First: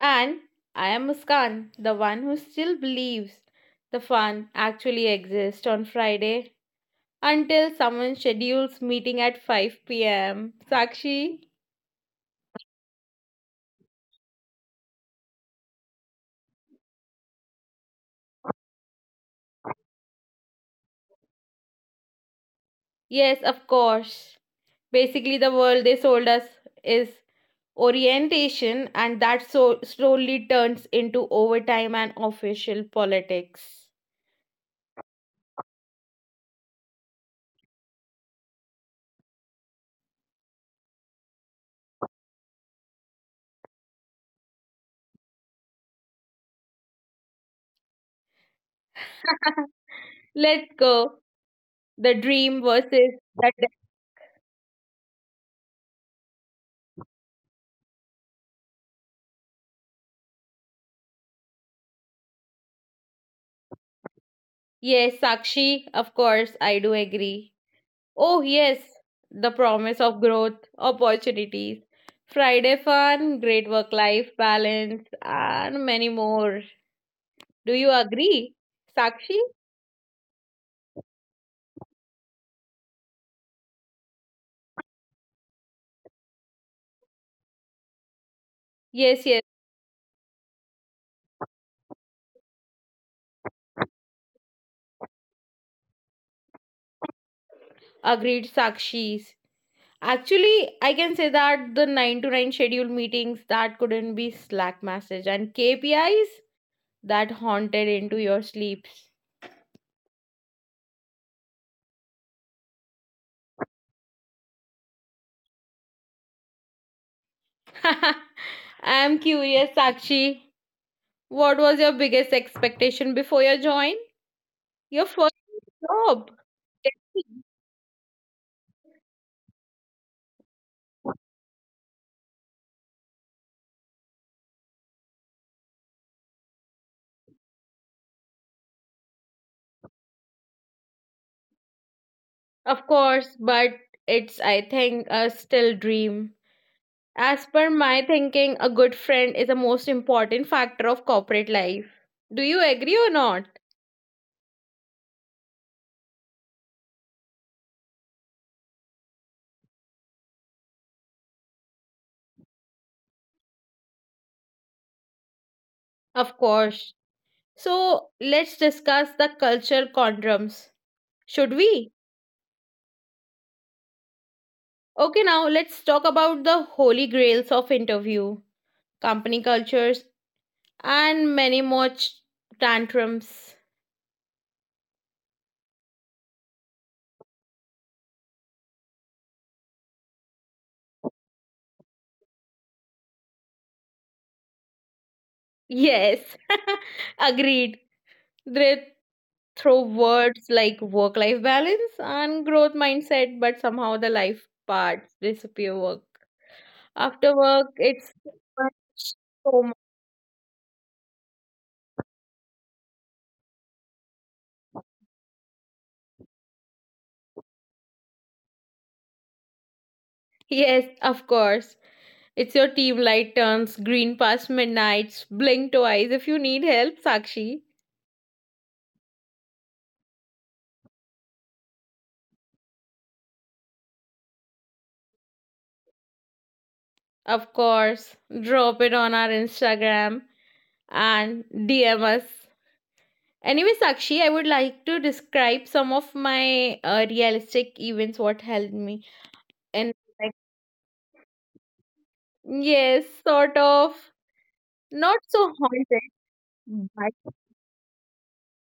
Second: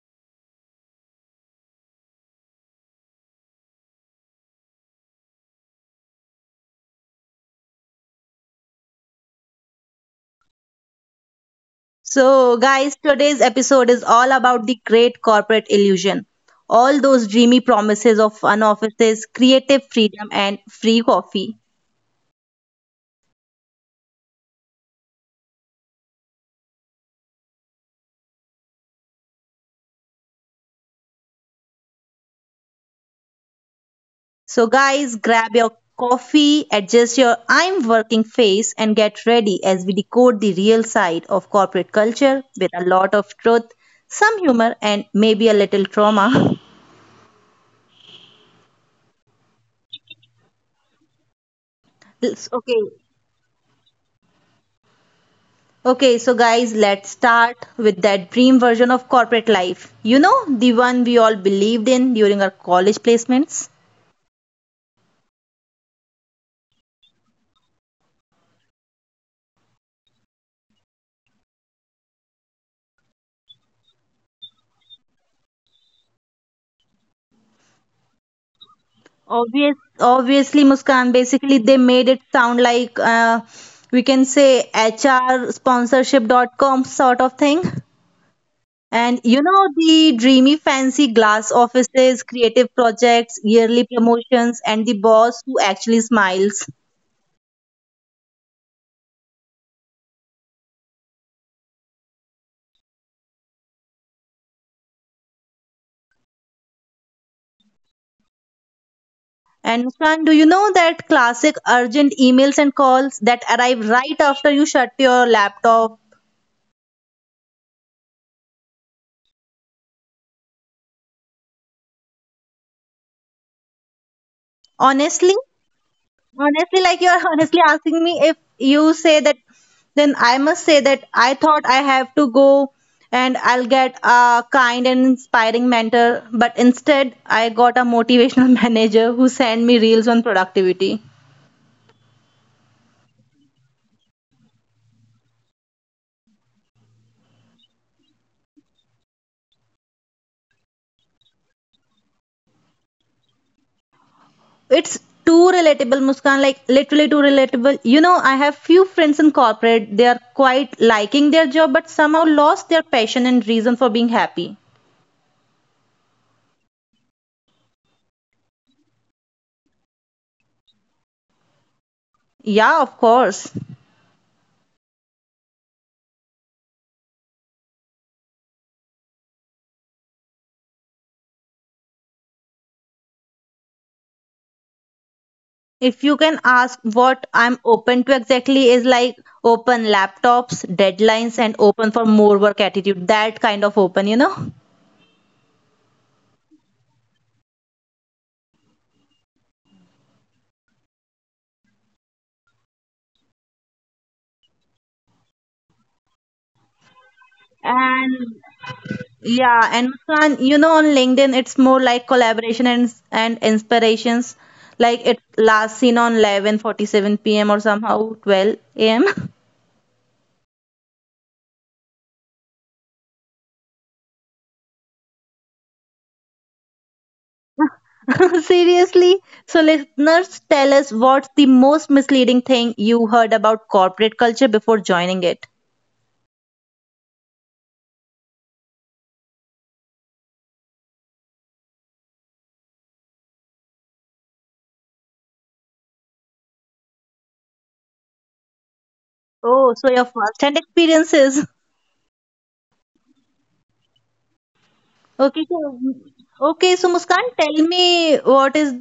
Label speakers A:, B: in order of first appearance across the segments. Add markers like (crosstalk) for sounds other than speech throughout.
A: And I am Muskan, the one who still believes the fun actually exists on Friday until someone schedules meeting at 5 pm. Sakshi?
B: So, guys, today's episode is all about the great corporate illusion. All those dreamy promises of fun offices, creative freedom, and free coffee.
A: Yes, of course. Basically, the world they sold us is orientation, and that so slowly turns into overtime and official politics.
B: So, guys, grab your coffee, adjust your I'm working face, and get ready as we decode the real side of corporate culture with a lot of truth, some humor, and maybe a little trauma.
A: (laughs) Let's go. The
B: (laughs)
A: dream
B: Okay.
A: versus the.
B: Okay, so guys, let's start with that dream version of corporate life. You know, the one we all believed in during our college placements.
A: Yes, Sakshi, of course, I do agree. Oh, yes, the promise of growth, opportunities, Friday fun, great work life balance, and many more. Do you agree, Sakshi?
B: Obviously, Muskan, basically they made it sound like we can say HR sponsorship.com sort of thing. And
A: Yes,
B: you
A: yes,
B: know, the dreamy, fancy glass offices, creative projects, yearly promotions, and the boss who actually smiles.
A: agreed, Sakshis. Actually, I can say that the 9 to 9 schedule meetings that couldn't be Slack message and KPIs that haunted into your sleep.
B: And Muskan, do you know that classic urgent emails and calls that arrive right after you shut your laptop?
A: (laughs) I'm curious, Sakshi. What was your biggest expectation before your join? Your
B: Honestly,
A: first job.
B: Honestly, like you're (laughs) honestly asking me if you say that, then I must say that I thought I have to go and I'll get a kind and inspiring mentor, but instead I got a motivational (laughs) manager who sent me reels on productivity.
A: Of course, but it's, I think, a still dream. As per my thinking, a good friend is the most important factor of corporate life. Do you agree or not?
B: It's too relatable, Muskan, like literally too relatable. You know, I have few friends in corporate, they are quite liking their job, but somehow lost their passion and reason for being happy.
A: Of course. So let's discuss the cultural conundrums. Should we?
B: Yeah, of course.
A: Okay, now let's talk about the holy grails of interview, company cultures, and many more tantrums.
B: If you can ask what I'm open to exactly is like open laptops, deadlines, and open for more work attitude. That kind of open, you know?
A: Yes, (laughs) agreed. They throw words like work life balance and growth mindset, but somehow the life parts disappear work. After work, it's
B: And yeah,
A: home.
B: and Muskan, you know, on LinkedIn, it's more like collaboration and inspirations. Like it last seen on 11:47 p.m. or somehow 12 a.m.
A: Yes, of course. It's your team light turns green past midnight. Blink twice if you need help, Sakshi.
B: (laughs) Seriously, so listeners, tell us what's the most misleading thing you heard about corporate culture before joining it.
A: Of course, drop it on our Instagram and DM us. Anyway, Sakshi, I would like to describe some of my realistic events what helped me.
B: Oh, so
A: And
B: your
A: like,
B: first-hand experiences.
A: yes, sort of not
B: Okay,
A: so
B: so
A: haunted,
B: okay, so Muskan,
A: but
B: tell me what is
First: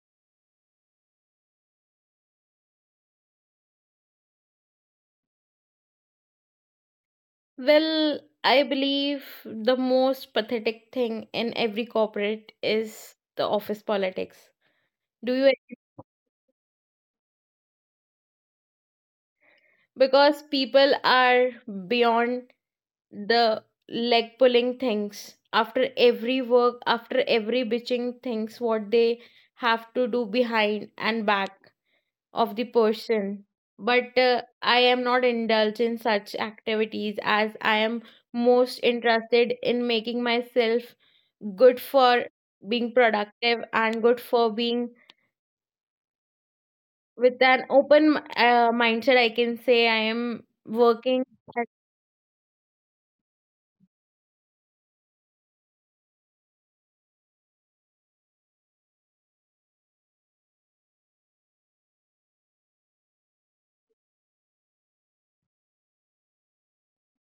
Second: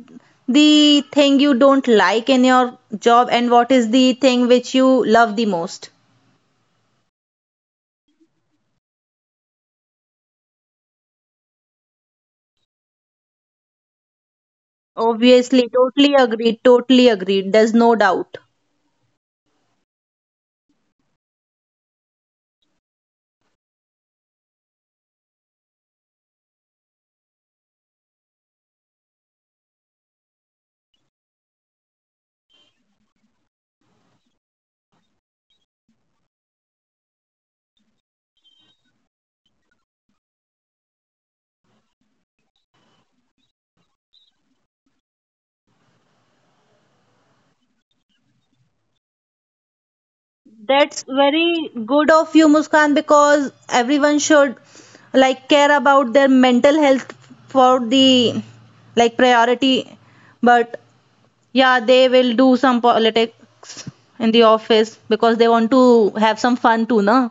B: the thing you don't like in your job, and what is the thing which you love the most?
A: well, I believe the most pathetic thing in every corporate is the office politics. Do you
B: Obviously,
A: agree?
B: totally agreed, totally agreed. There's no doubt.
A: Because people are beyond the leg pulling things after every work after every bitching things what they have to do behind and back of the person but I am not indulged in such activities as I am most interested in making myself good for being productive and good for being with an open mindset I can say I am
B: That's
A: working.
B: very good of you, Muskan, because everyone should like care about their mental health for the like priority. But yeah, they will do some politics in the office because they want to have some fun too, na?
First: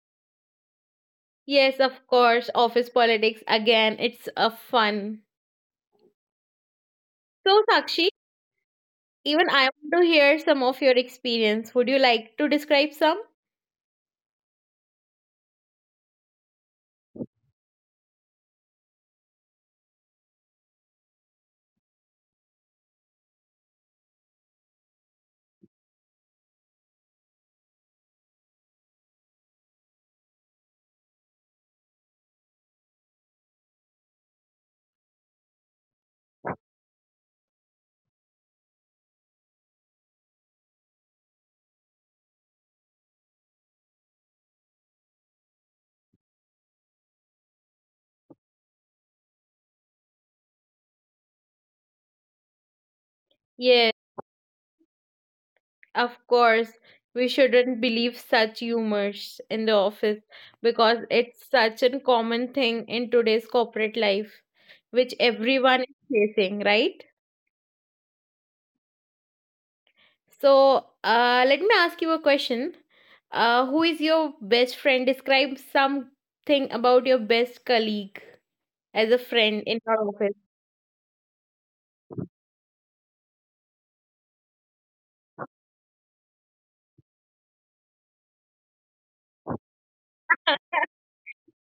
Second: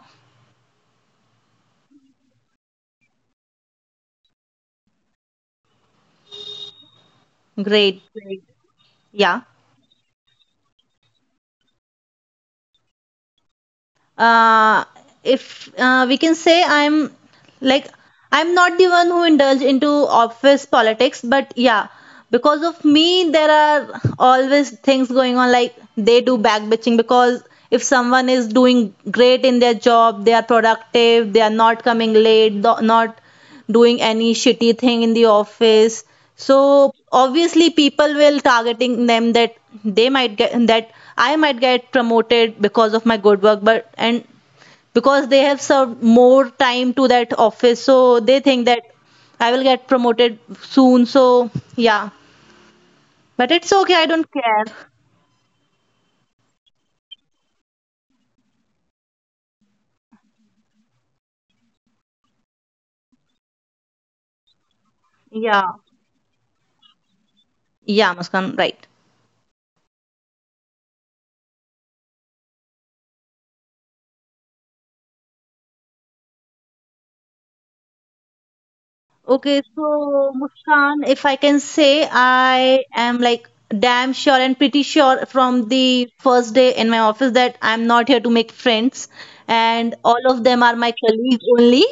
A: Yes, of course, office politics again, it's a fun. So,
B: Great.
A: Sakshi,
B: Yeah.
A: even I want to hear some of your experience. Would you like to describe some?
B: Uh, if we can say like I'm not the one who indulge into office politics, but yeah, because of me, there are always things going on. Like they do backbitching because if someone is doing great in their job, they are productive, they are not coming late, not doing any shitty thing in the office, so obviously people will targeting them that they might get that I might get promoted because of my good work, but and because they have served more time to that office, so they think that I will get promoted soon. So, yeah, but it's okay, I
A: Yes,
B: don't care.
A: of course. We shouldn't believe such humors in the office because it's such a common thing in today's corporate life, which
B: Yeah,
A: everyone is facing, right?
B: yeah, Muskan, right.
A: So, let me ask you a question. Who is your best friend? Describe something about your best colleague as a
B: Okay,
A: friend in our
B: so
A: office.
B: Muskan, if I can say, I am like damn sure and pretty sure from the first day in my office that I'm not here to make friends, and all of them are my colleagues only.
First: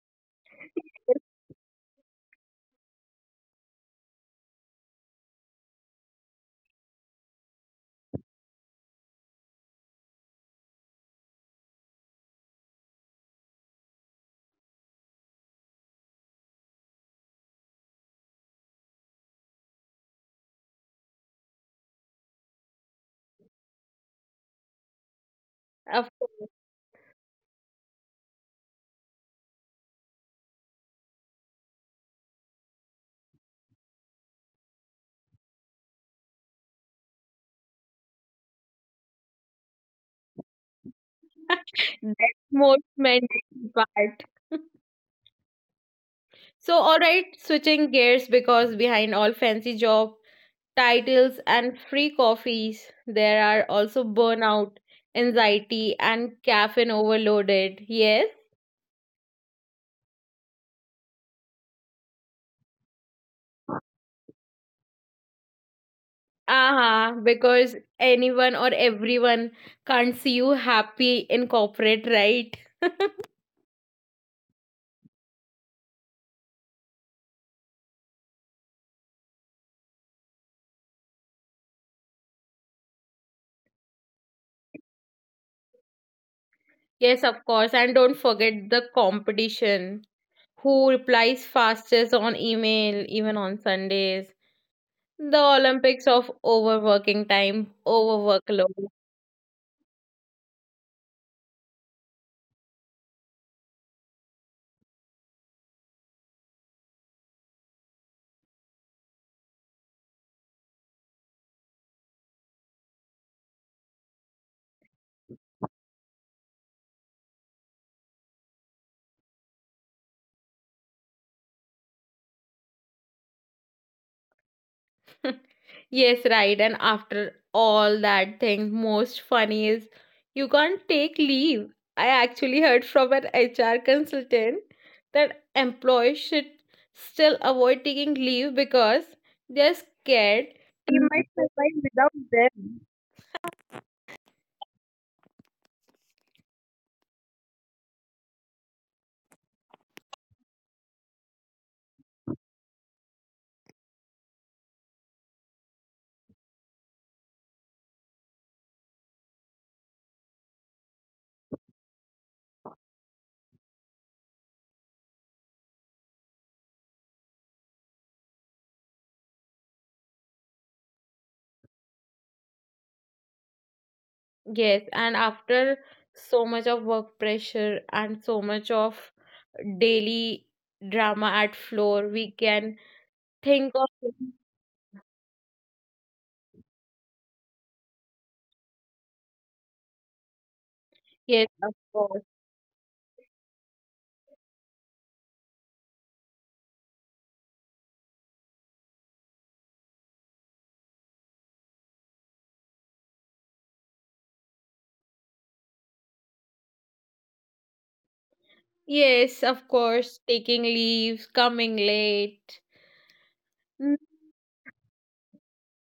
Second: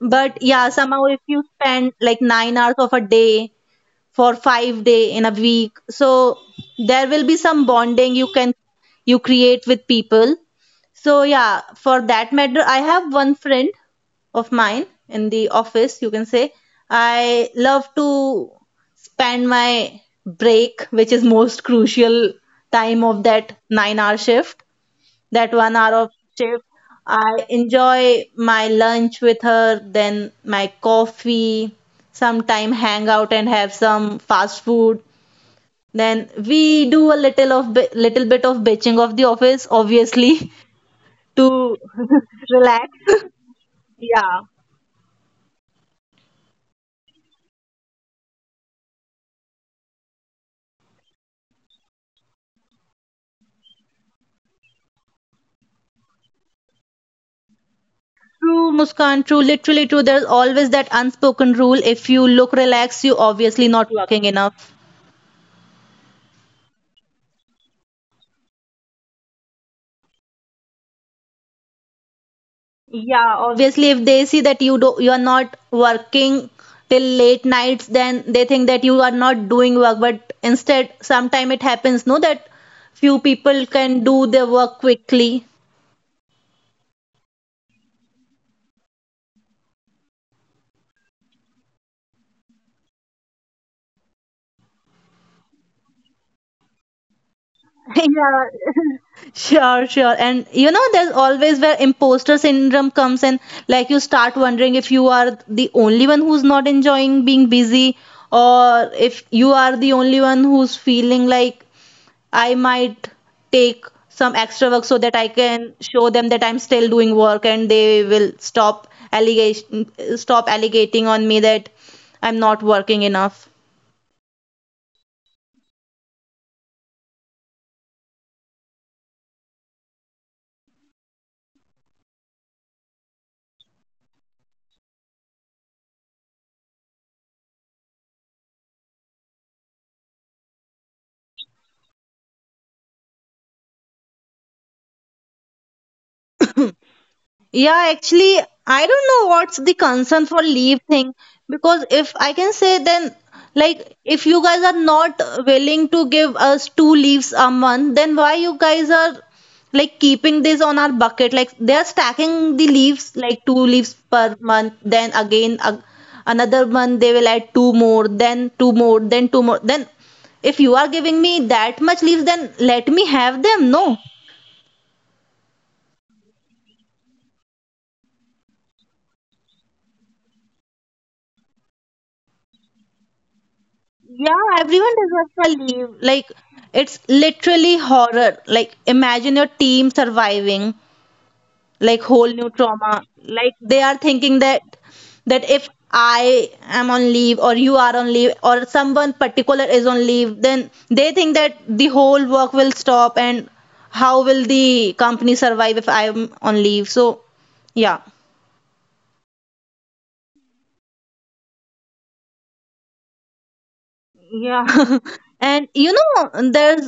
B: But yeah, somehow if you
A: (laughs)
B: spend like 9 hours of a day for 5 day in a week, so there will be some bonding you create with people. So yeah, for that matter, I have one friend of mine in the office, you can say. I love to spend my break, which is most crucial time of that 9-hour shift, that 1 hour
A: Of-
B: of shift. I enjoy my lunch with her, then my coffee, sometime hang out and have some fast food. Then we do a little bit of bitching of the office, obviously, (laughs) to
A: (laughs) That's
B: (laughs)
A: most
B: relax.
A: mandatory part.
B: Yeah.
A: (laughs) So, all right, switching gears because behind all fancy job titles and free coffees, there are also burnout, anxiety, and caffeine overloaded. Yes.
B: True, Muskan, true, literally true. There's always that unspoken rule. If you look relaxed, you obviously not working enough.
A: Uh-huh, because anyone or everyone can't see you happy in corporate, right?
B: Yeah, obviously. If they see that you are not working till late nights, then they think that you are not doing work, but instead sometime it happens, no, that few people can do their work quickly.
A: Yes, of course. And don't forget the competition who replies fastest on email, even on Sundays. The Olympics of overworking time,
B: (laughs) Yeah,
A: overworkload.
B: sure, sure. And you know, there's always where imposter syndrome comes in. Like you start wondering if you are the only one who's not enjoying being busy, or if you are the only one who's feeling like I might take some extra work so that I can show them that I'm still doing work and they will stop allegating on me that I'm not working enough.
A: (laughs) Yes, right. And after all that thing, most funny is you can't take leave. I actually heard from an HR consultant that employees should still avoid taking leave because they're scared. They might survive without them.
B: Yeah, actually, I don't know what's the concern for leave thing, because if I can say, then like if you guys are not willing to give us two leaves a month, then why you guys are like keeping this on our bucket? Like they are stacking the leaves like two leaves per month, then again a another month they will add two more, then two more, then two more. Then if you are giving me that much leaves, then let me have them. No.
A: Yes, and after so much of work pressure and so much of daily drama at floor, we can
B: Yeah, everyone
A: think of.
B: deserves a leave. Like, it's literally horror. Like, imagine your team surviving, like, whole new
A: Yes, of
B: trauma.
A: course.
B: Like, they are thinking that if I am on leave or you are on leave or someone particular is on leave, then they think that the whole work will stop and how will the company survive if I'm on leave? So, yeah.
A: Yes, of course, taking leaves, coming late. Mm,
B: Yeah. (laughs) And you know, there's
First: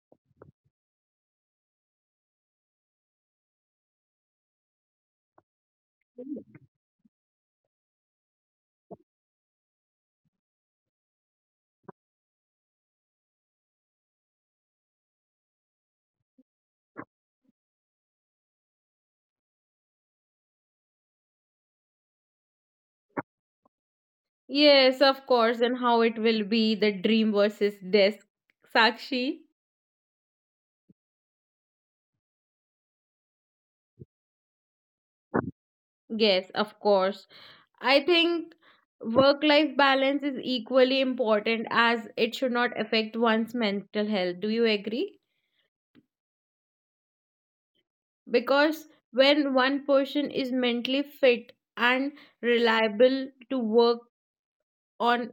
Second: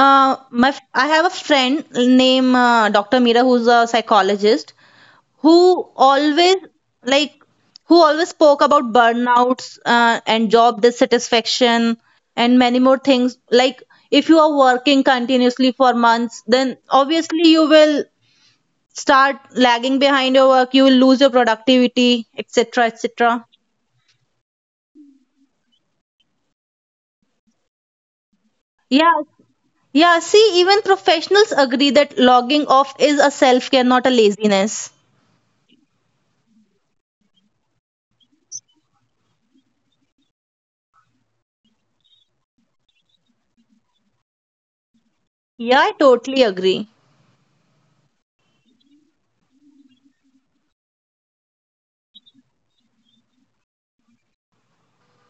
B: Uh, my f- I have a friend named Dr. Mira, who's a psychologist, who always like who always spoke about burnouts and job dissatisfaction and many more things. Like if you are working continuously for months, then obviously you will start lagging behind your work. You will lose your productivity, etc., etc.
A: yes, of course, and how it will be the dream versus desk.
B: Yeah,
A: Sakshi?
B: yeah. See, even professionals agree that logging off is a self care, not a laziness.
A: Yes, of course. I think work life balance is equally important as it should not affect one's mental health. Do you agree?
B: Yeah, I totally agree.
A: Because when one person is mentally fit and reliable to work on,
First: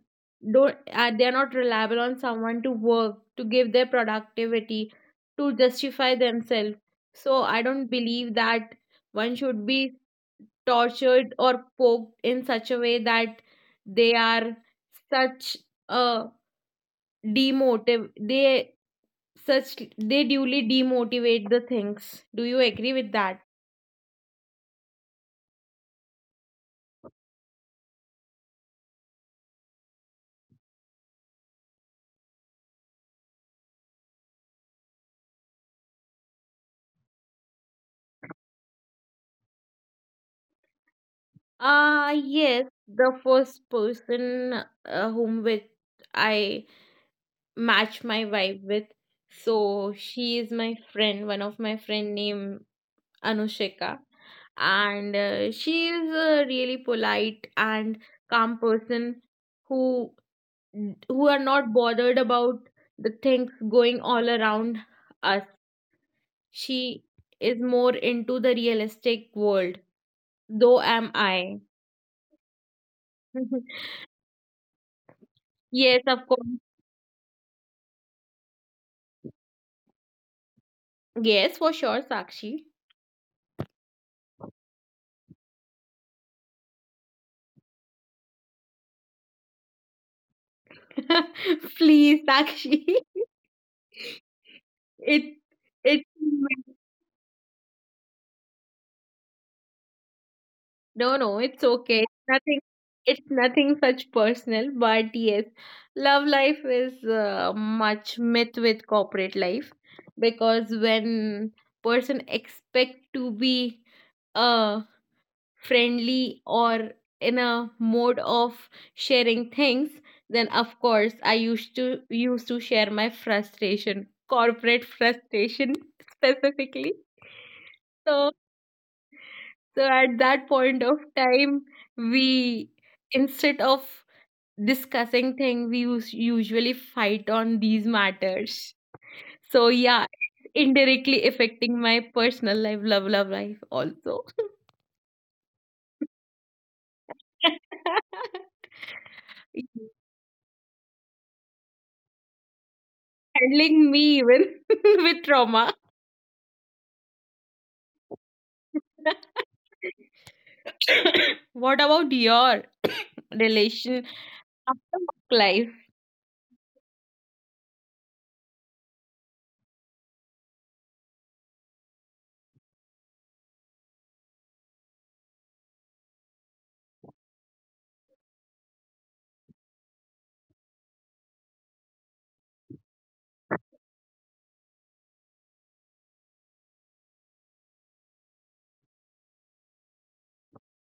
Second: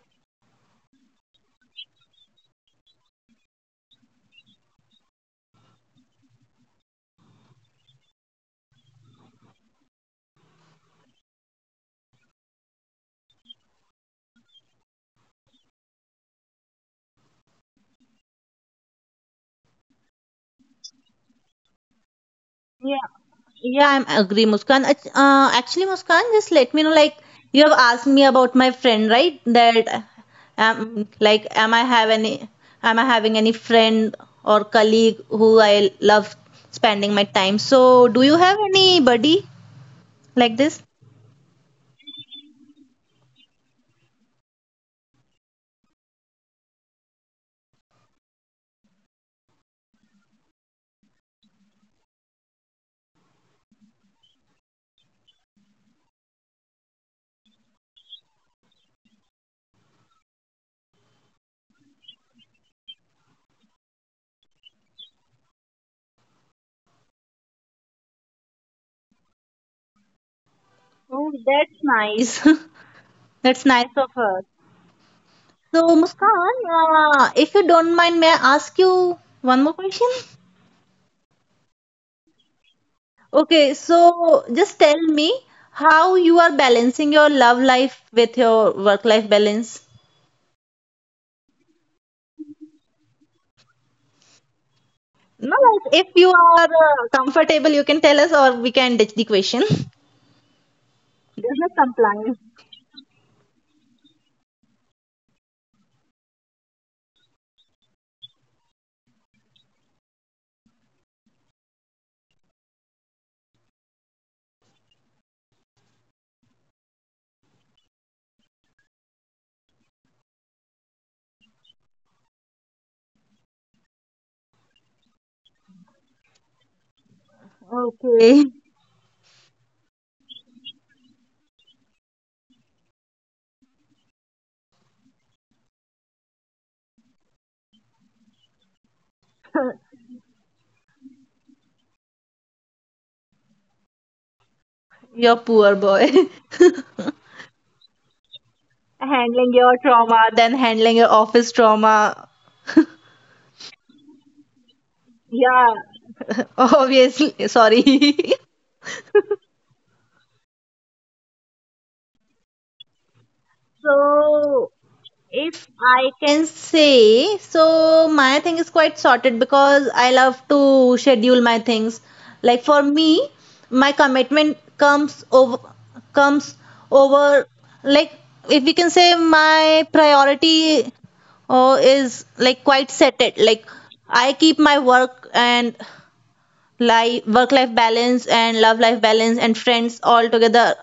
A: don't, they are not reliable on someone to work, to give their productivity, to justify themselves, so I don't believe that one should be tortured or poked in such a way that they are such a demotive, they such, they duly demotivate the things. Do you agree
B: Yeah,
A: with that?
B: yeah, I'm agree, Muskan. Actually, Muskan, just let me know. Like you have asked me about my friend, right? That like, am I having any friend or colleague who I love spending my time? So, do you have anybody like this?
A: Yes, the first person, whom with I match my vibe with. So she is my friend, one of my friend named Anushika, and she is a really polite and calm person who who are not bothered about the things going all around us. She is more into the realistic world, though am
B: Oh,
A: I.
B: that's nice. (laughs) That's nice
A: (laughs)
B: of her. So,
A: Yes, of
B: Muskan,
A: course.
B: if you don't mind, may I ask you one more question?
A: Yes, for sure, Sakshi.
B: Okay, so just tell me how you are balancing your love life with your work life balance.
A: (laughs) Please, Sakshi. (laughs) It
B: No, like if
A: it
B: you are comfortable, you can tell us, or we can ditch the question. (laughs)
A: No, no, it's
B: Business
A: okay. It's
B: compliance.
A: nothing, it's nothing such personal, but yes, love life is much myth with corporate life, because when person expect to be uh friendly or in a mode of sharing things, then of course I used to share my frustration, corporate frustration, (laughs) specifically. So.
B: Okay.
A: So at that point of time, we, instead of discussing thing, we usually fight on these matters. So yeah, it's indirectly affecting my personal life, love life also.
B: Your poor boy. (laughs) Handling your
A: (laughs)
B: trauma, then handling your office trauma.
A: Handling me even (laughs) with trauma.
B: Yeah. Obviously, sorry. (laughs)
A: (coughs) What about your relation
B: So,
A: after work
B: if
A: life?
B: I can say, so my thing is quite sorted because I love to schedule my things. Like for me, my commitment comes over like, if we can say, my priority is like quite set it. Like I keep my work and life, work life balance and love life balance and friends all together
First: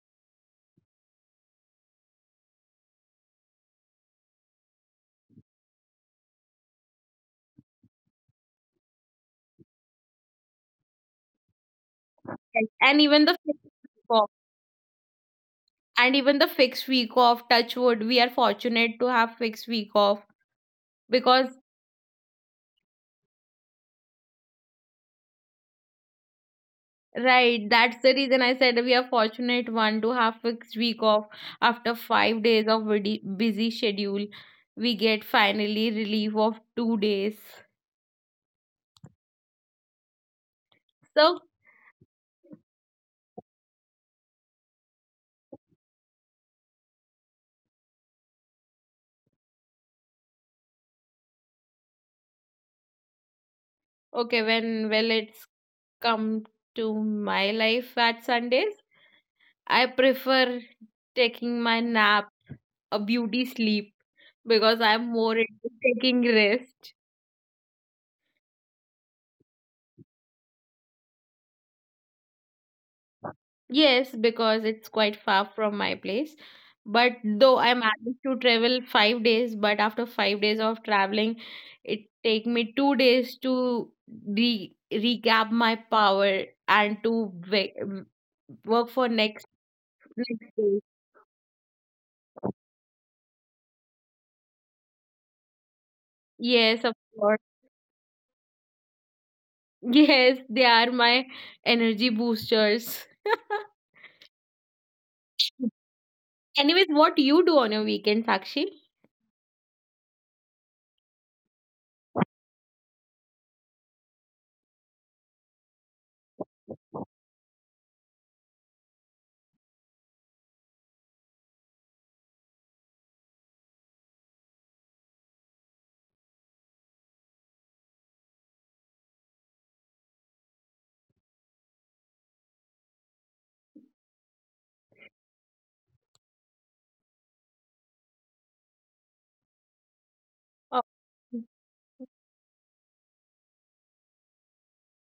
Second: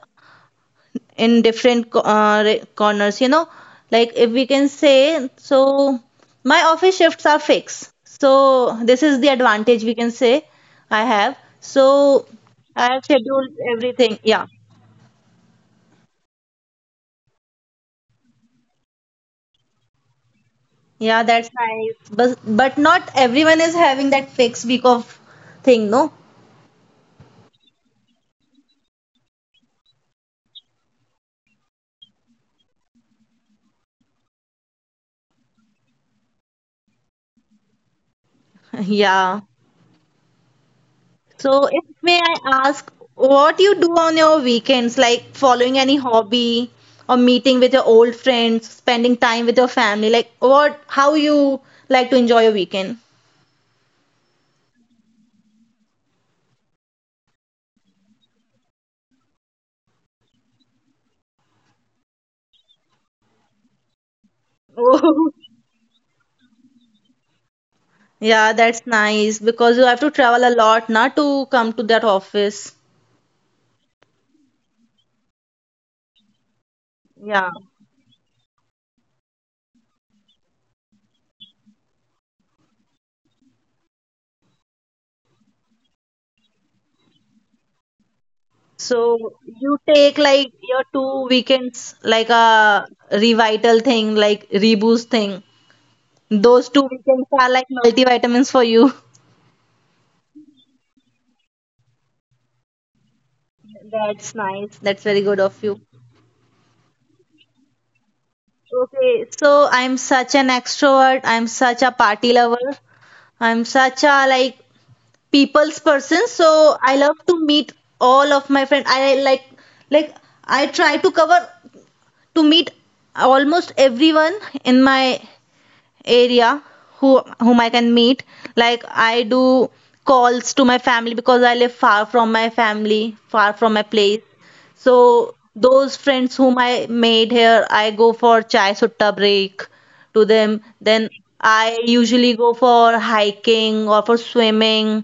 B: in different corners, you know, like if we can say. So my office shifts are fixed, so this is the advantage, we can say I have. So
A: Like,
B: I
A: and
B: have
A: even the
B: scheduled
A: fixed week
B: everything.
A: off,
B: Yeah.
A: and even the fixed week off, touch wood, we are fortunate to have fixed week off,
B: Yeah, that's
A: because
B: nice, but not everyone is having that fixed week of thing, no.
A: right, that's the reason I said we are fortunate one to have fixed week off after 5 days of busy schedule. We get finally relief of 2 days.
B: (laughs) Yeah.
A: So
B: So, if may I ask, what you do on your weekends, like following any hobby or meeting with your old friends, spending time with your family, like what, how you like to enjoy your weekend?
A: okay, when well, it's come to my life. At Sundays, I prefer taking my nap, a beauty sleep,
B: (laughs)
A: because I'm
B: Oh.
A: more into taking rest.
B: Yeah, that's nice because you have to travel a lot, not to come to that office.
A: Yes, because it's quite far from my place. But
B: Yeah.
A: though I managed to travel 5 days, but after 5 days of traveling, it take me 2 days to re recap my power and to work for
B: So
A: next
B: you take like
A: next day.
B: your two weekends, like a revital thing, like reboost thing. Those
A: Yes,
B: two
A: of
B: weekends
A: course.
B: are like
A: (laughs)
B: multivitamins for you. (laughs)
A: Yes, they are my energy boosters.
B: That's nice. That's very good of you.
A: Anyways, what you do on your weekends, Sakshi?
B: Okay, so I'm such an extrovert. I'm such a party lover. I'm such a like people's person. So I love to meet all of my friends. I like I try to cover to meet almost everyone in my area whom I can meet. Like I do calls to my family because I live far from my family, far from my place. So those friends whom I made here, I go for chai sutta break to them.
A: Oh,
B: Then I usually go for hiking or for swimming,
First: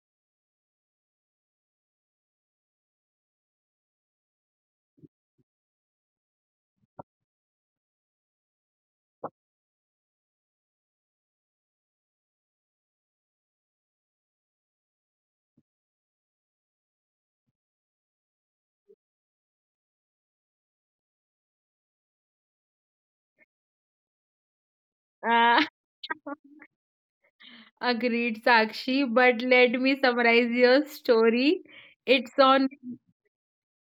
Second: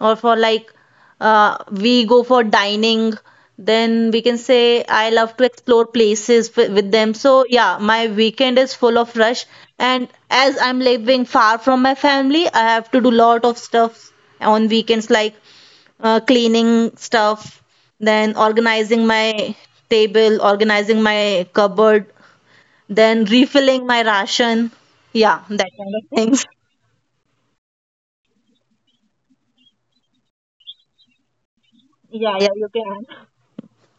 B: or for like we go for dining. Then we can say I love to explore places with them. So yeah, my weekend is full of rush, and as I'm living far from my family, I have to do lot of stuff on weekends like cleaning stuff, then organizing my table, organizing my cupboard, then refilling my ration. Yeah,
A: uh,
B: that kind of things.
A: (laughs) agreed, Sakshi. But let me summarize your story.
B: Yeah,
A: It's
B: yeah, you
A: on
B: can.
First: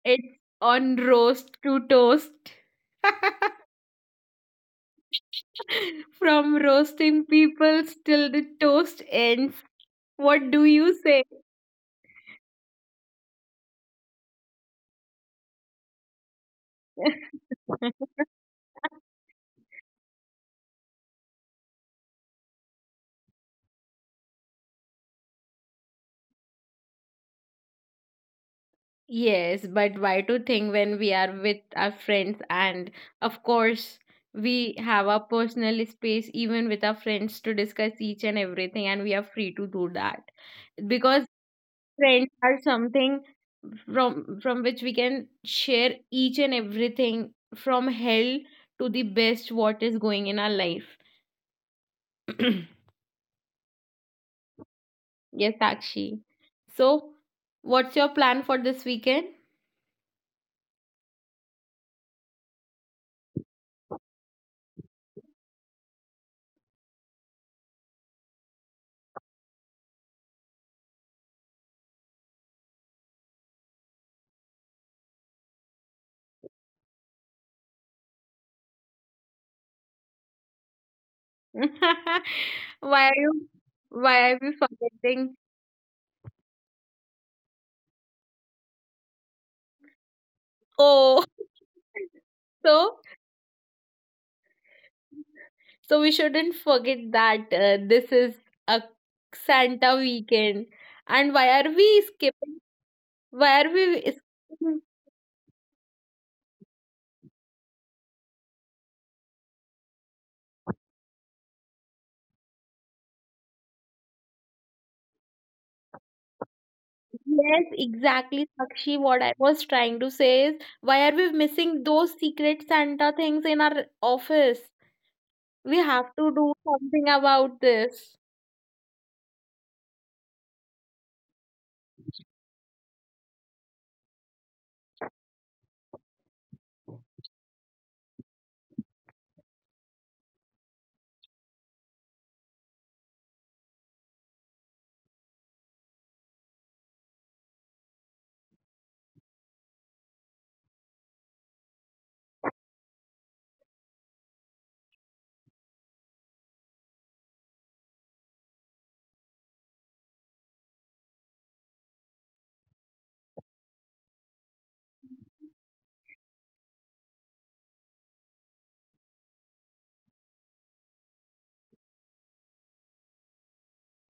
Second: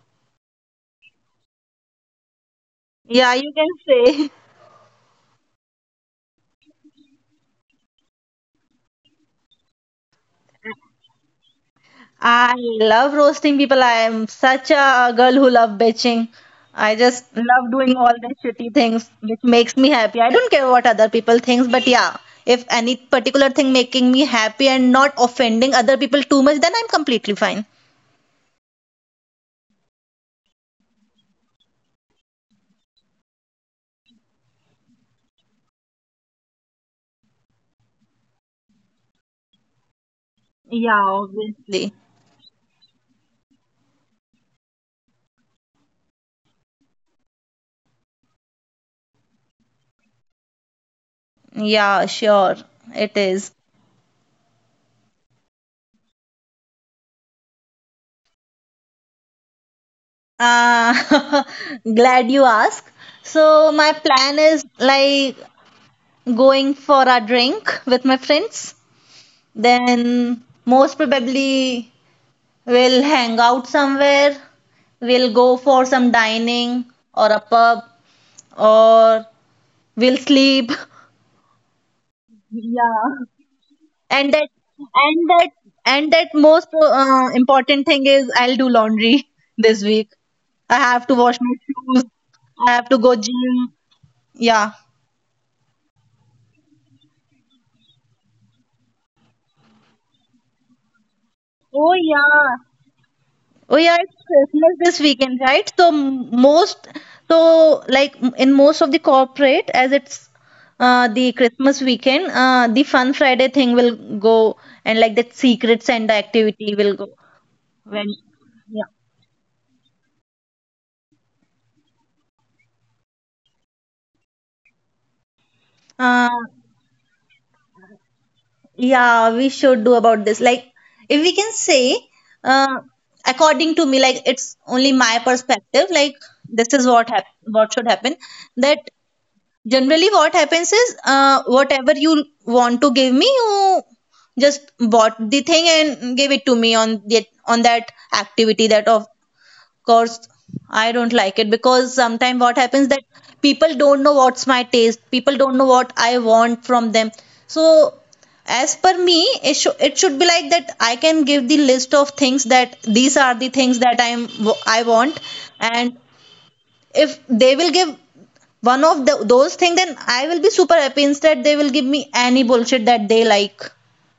A: it's on roast to toast.
B: Yeah, you
A: (laughs)
B: can say. (laughs)
A: From roasting people till the toast ends. What do you say?
B: I love roasting people. I am such a girl who love bitching. I just love doing all the shitty
A: (laughs)
B: things which makes me happy. I don't care what other people thinks, but yeah, if any particular thing making me happy and not offending other people too much, then I'm completely fine.
A: Yes, but why to think when we are with our friends, and of course we have our personal space even with our friends to discuss each and everything, and we are free to do that.
B: Yeah,
A: Because
B: obviously.
A: friends are something from which we can share each and everything, from hell to the best what is going in our life.
B: Yeah, sure. It is.
A: Yes, Sakshi. So, what's your plan for this weekend?
B: Uh, (laughs) glad you asked. So my plan is like going for a drink with my friends. Then most probably we'll hang out somewhere. We'll go for some dining or a pub or we'll sleep.
A: (laughs)
B: Yeah.
A: Why are you
B: And that
A: why are we
B: and that
A: forgetting?
B: and that most important thing is I'll do laundry (laughs) this week. I have to wash
A: Oh,
B: my
A: (laughs)
B: shoes. I have to go
A: so,
B: gym. Yeah.
A: we shouldn't forget that this is a Santa weekend, and why are
B: Oh
A: we
B: yeah.
A: skipping?
B: Oh
A: Why are
B: yeah, it's
A: we
B: Christmas this
A: skipping?
B: weekend, right? So m- most, so like m- in most of the corporate, as it's the Christmas weekend, the Fun Friday thing will go, and like that Secret Santa activity will go.
A: Yes,
B: Well,
A: exactly,
B: yeah.
A: Sakshi. What I was trying to say is, why are we missing those secret Santa things in our office? We
B: Uh,
A: have to do something about this.
B: yeah, we should do about this. Like, if we can say, uh, according to me, like it's only my perspective. Like, this is what hap what should happen. That Generally, what happens is, whatever you want to give me, you just bought the thing and gave it to me on the on that activity. That of course, I don't like it because sometimes what happens that people don't know what's my taste. People don't know what I want from them. So, as per me, it should be like that. I can give the list of things that these are the things that I want, and if they will give one of those things, then I will be super happy. Instead, they will give me any bullshit that they like.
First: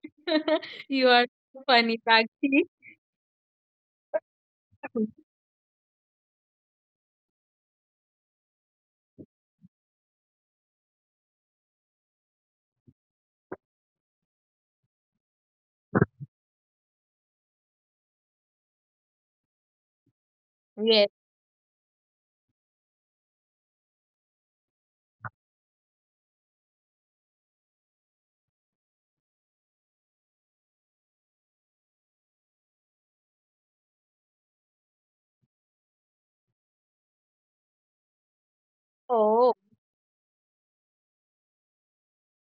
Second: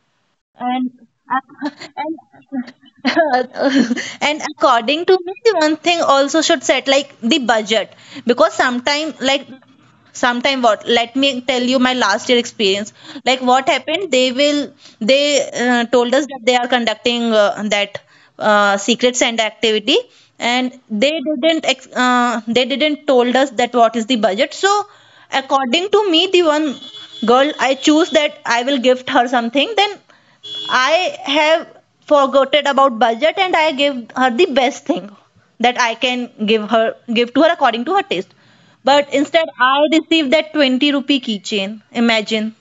A: (laughs)
B: And
A: You are so
B: (laughs)
A: funny, Sakshi.
B: and (laughs) and according to
A: (laughs)
B: me, the one thing also should set like the budget because sometimes like sometime what let me tell you my last year experience like what happened they will they told us that they are conducting that secret santa activity and
A: Yes.
B: they didn't ex- they didn't told us that what is the budget. So according to me, the one girl I choose that I will gift her something. Then I have forgotten about budget and I gave her the best thing that I can give to her according to her taste. But instead
A: Oh,
B: I received that 20 rupee keychain. Imagine.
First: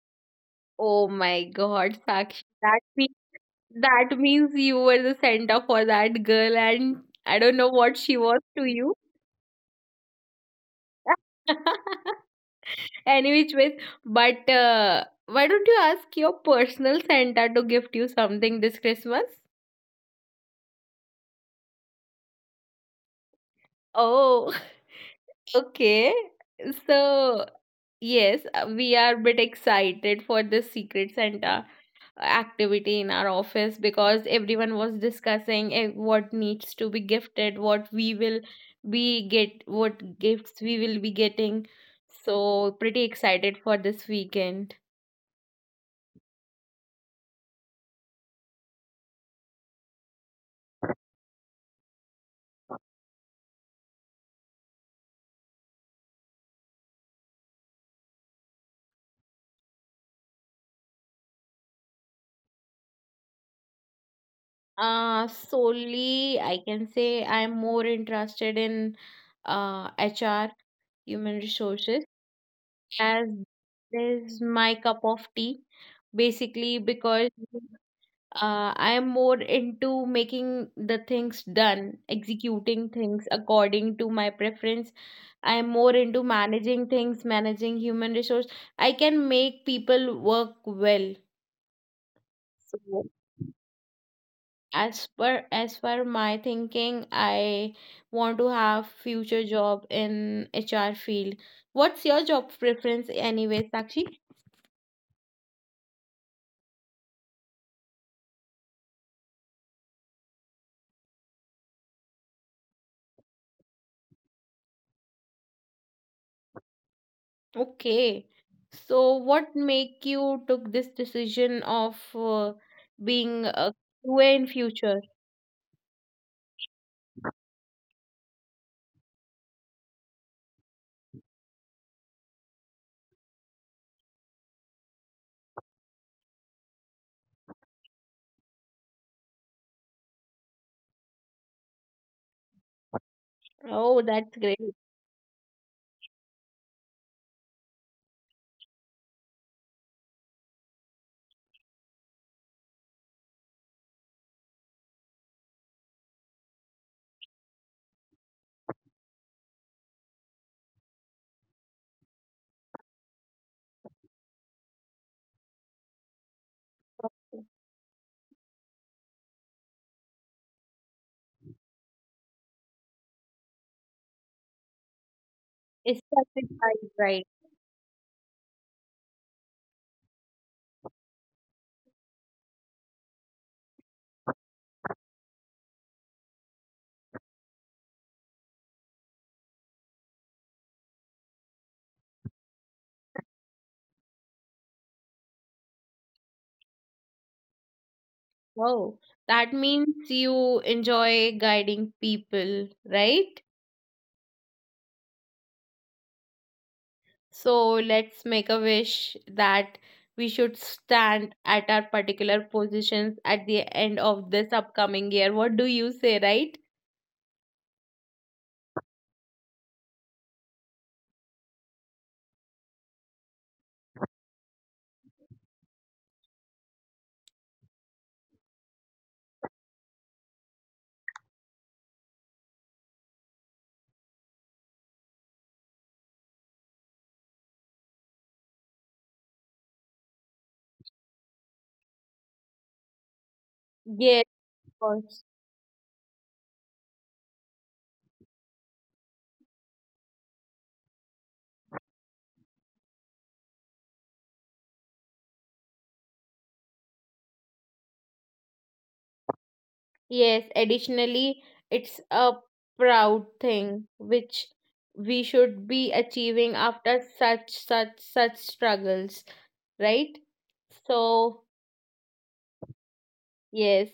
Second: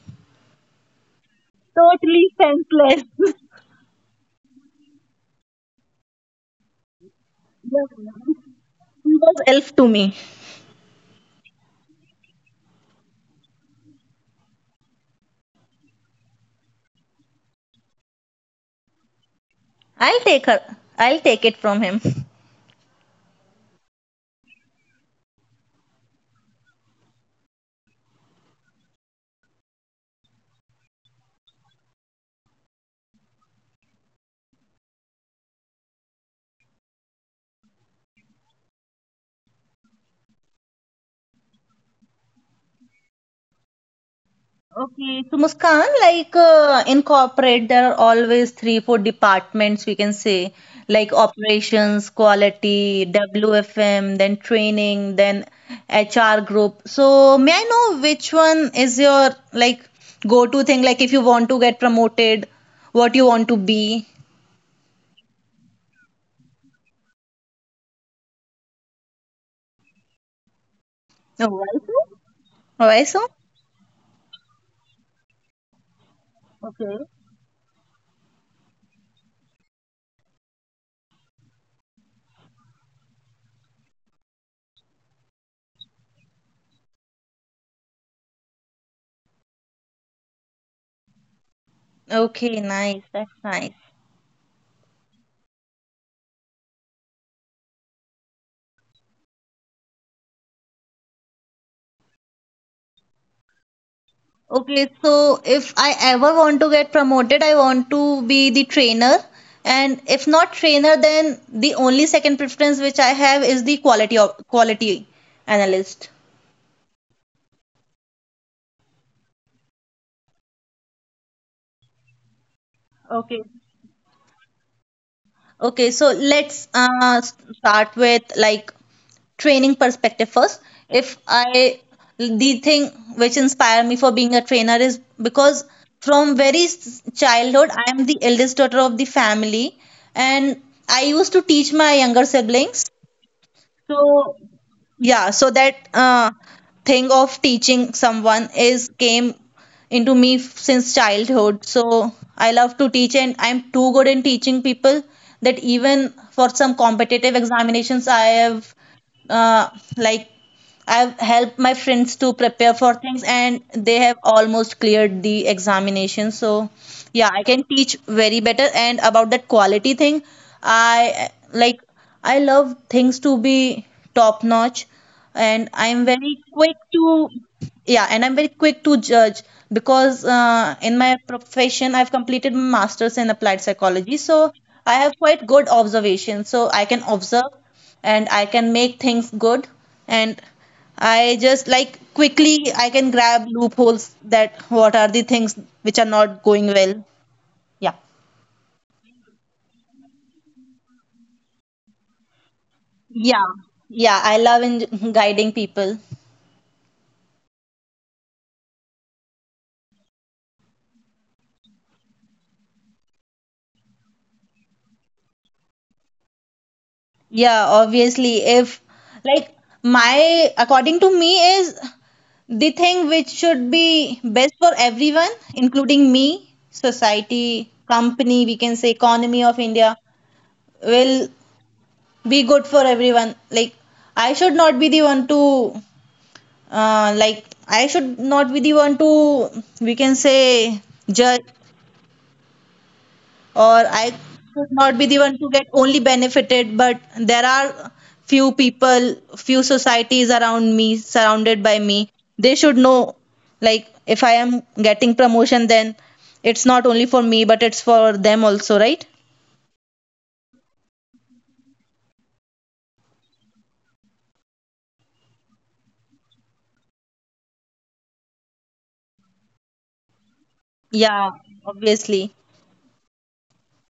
A: oh my God,
B: Totally
A: Sakshi. That
B: senseless. (laughs)
A: That means you were the center for that girl, and I don't know what she was to you.
B: He was elf to me.
A: (laughs) Any which ways, but why don't you ask your personal Santa to gift you something this Christmas?
B: I'll take her. I'll take it from him.
A: Oh, (laughs) okay. So, yes, we are a bit excited for this Secret Santa activity in our office, because everyone was discussing what needs to be gifted, what we will be get, what gifts we will be getting, so pretty excited for this weekend.
B: Okay, so Muskan, like in corporate, there are always three, four departments we can say, like operations, quality, WFM, then training, then HR group. So may I know which one is your like go-to thing? Like if you want to get promoted, what you want to be?
A: Solely I can say I'm more interested in hr, human
B: Oh, why
A: resources,
B: so? Why so?
A: as this is my cup of tea, basically.
B: Okay.
A: Because I am more into making the things done, executing things according to my preference. I am more into managing things, managing human resource. I can make people work well.
B: Okay,
A: So
B: nice. That's nice.
A: as per my thinking, I want to have future job in HR field. What's your job preference anyway, Sakshi?
B: Okay, so if I ever want to get promoted, I want to be the trainer. And if not trainer, then the only second preference which I have is the quality analyst.
A: Okay. So what make you took this decision of
B: Okay.
A: being a QA in future?
B: Okay, so let's start with like training perspective first. If I the thing which inspired me for being a trainer is because from very childhood I am the eldest daughter of the family, and I used to teach my younger siblings.
A: Oh, that's
B: So
A: great.
B: yeah, so that thing of teaching someone is came into me since childhood. So I love to teach, and I'm too good in teaching people that even for some competitive examinations, I have uh, like I've helped my friends to prepare for things, and they have almost cleared the examination. So yeah, I can teach very better. And about that quality thing, I I love things to be top notch, and I'm
A: It's
B: very quick
A: satisfied,
B: to,
A: right?
B: yeah, and I'm very quick to judge because in my profession I've completed my masters in applied psychology. So I have quite good observation, so I can observe and I can make things good. And I just like quickly I can grab loopholes that what are the things which are not going well. Yeah.
A: Wow. That means you enjoy guiding people,
B: Yeah.
A: right?
B: Yeah, I love in guiding people.
A: So let's make a wish that we should stand at our particular positions at the end of this upcoming year. What do you say, right?
B: Yeah, obviously if like my according to me is the thing which should be best for everyone including me, society, company, we can say economy of India will be good for everyone. Like I should not be the one to like I should not be the one to, we can say, judge, or I
A: Yes.
B: should not be the
A: course.
B: one to get only benefited. But there are few people, few societies around me, surrounded by me. They should know, like, if I am getting promotion, then it's not only for me, but it's for them also, right?
A: Yes, additionally, it's a proud thing which we should be achieving after such struggles, right?
B: Yeah,
A: So,
B: obviously.
A: yes.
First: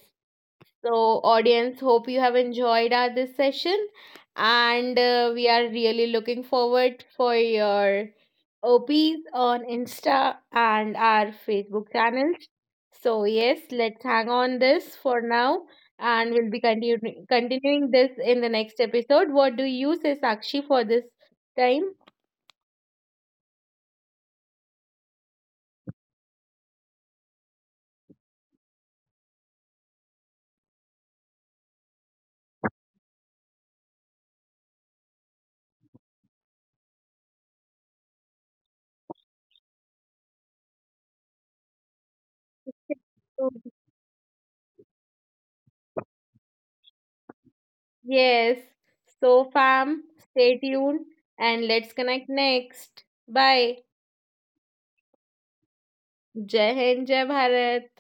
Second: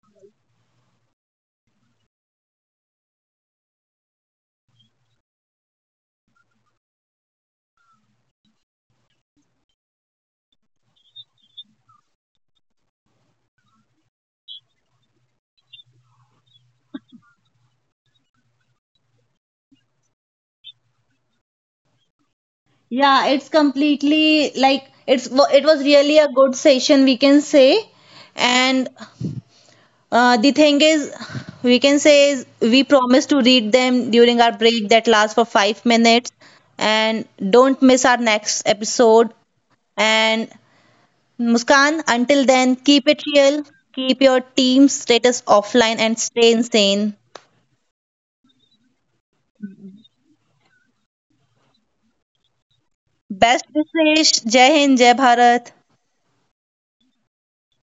A: So, audience, hope you have enjoyed our this session, and we are really looking forward for your OPs on Insta and our Facebook channels. So yes, let's hang on this for now, and we'll be continuing this in the next episode. What do you say, Sakshi, for this time?
B: Yeah, it's completely like it was really a good session, we can say.
A: (laughs)
B: And the thing is, we can say is we promise to read them during our break that lasts for 5 minutes, and don't miss our next episode. And Muskan, until then, keep it
A: So,
B: real, keep your team status offline, and stay insane.
A: yes. So, fam, stay tuned, and let's connect next.
B: Best
A: Bye.
B: wishes. Jai Hind, Jai Bharat.
A: Jai Hind, Jai Bharat.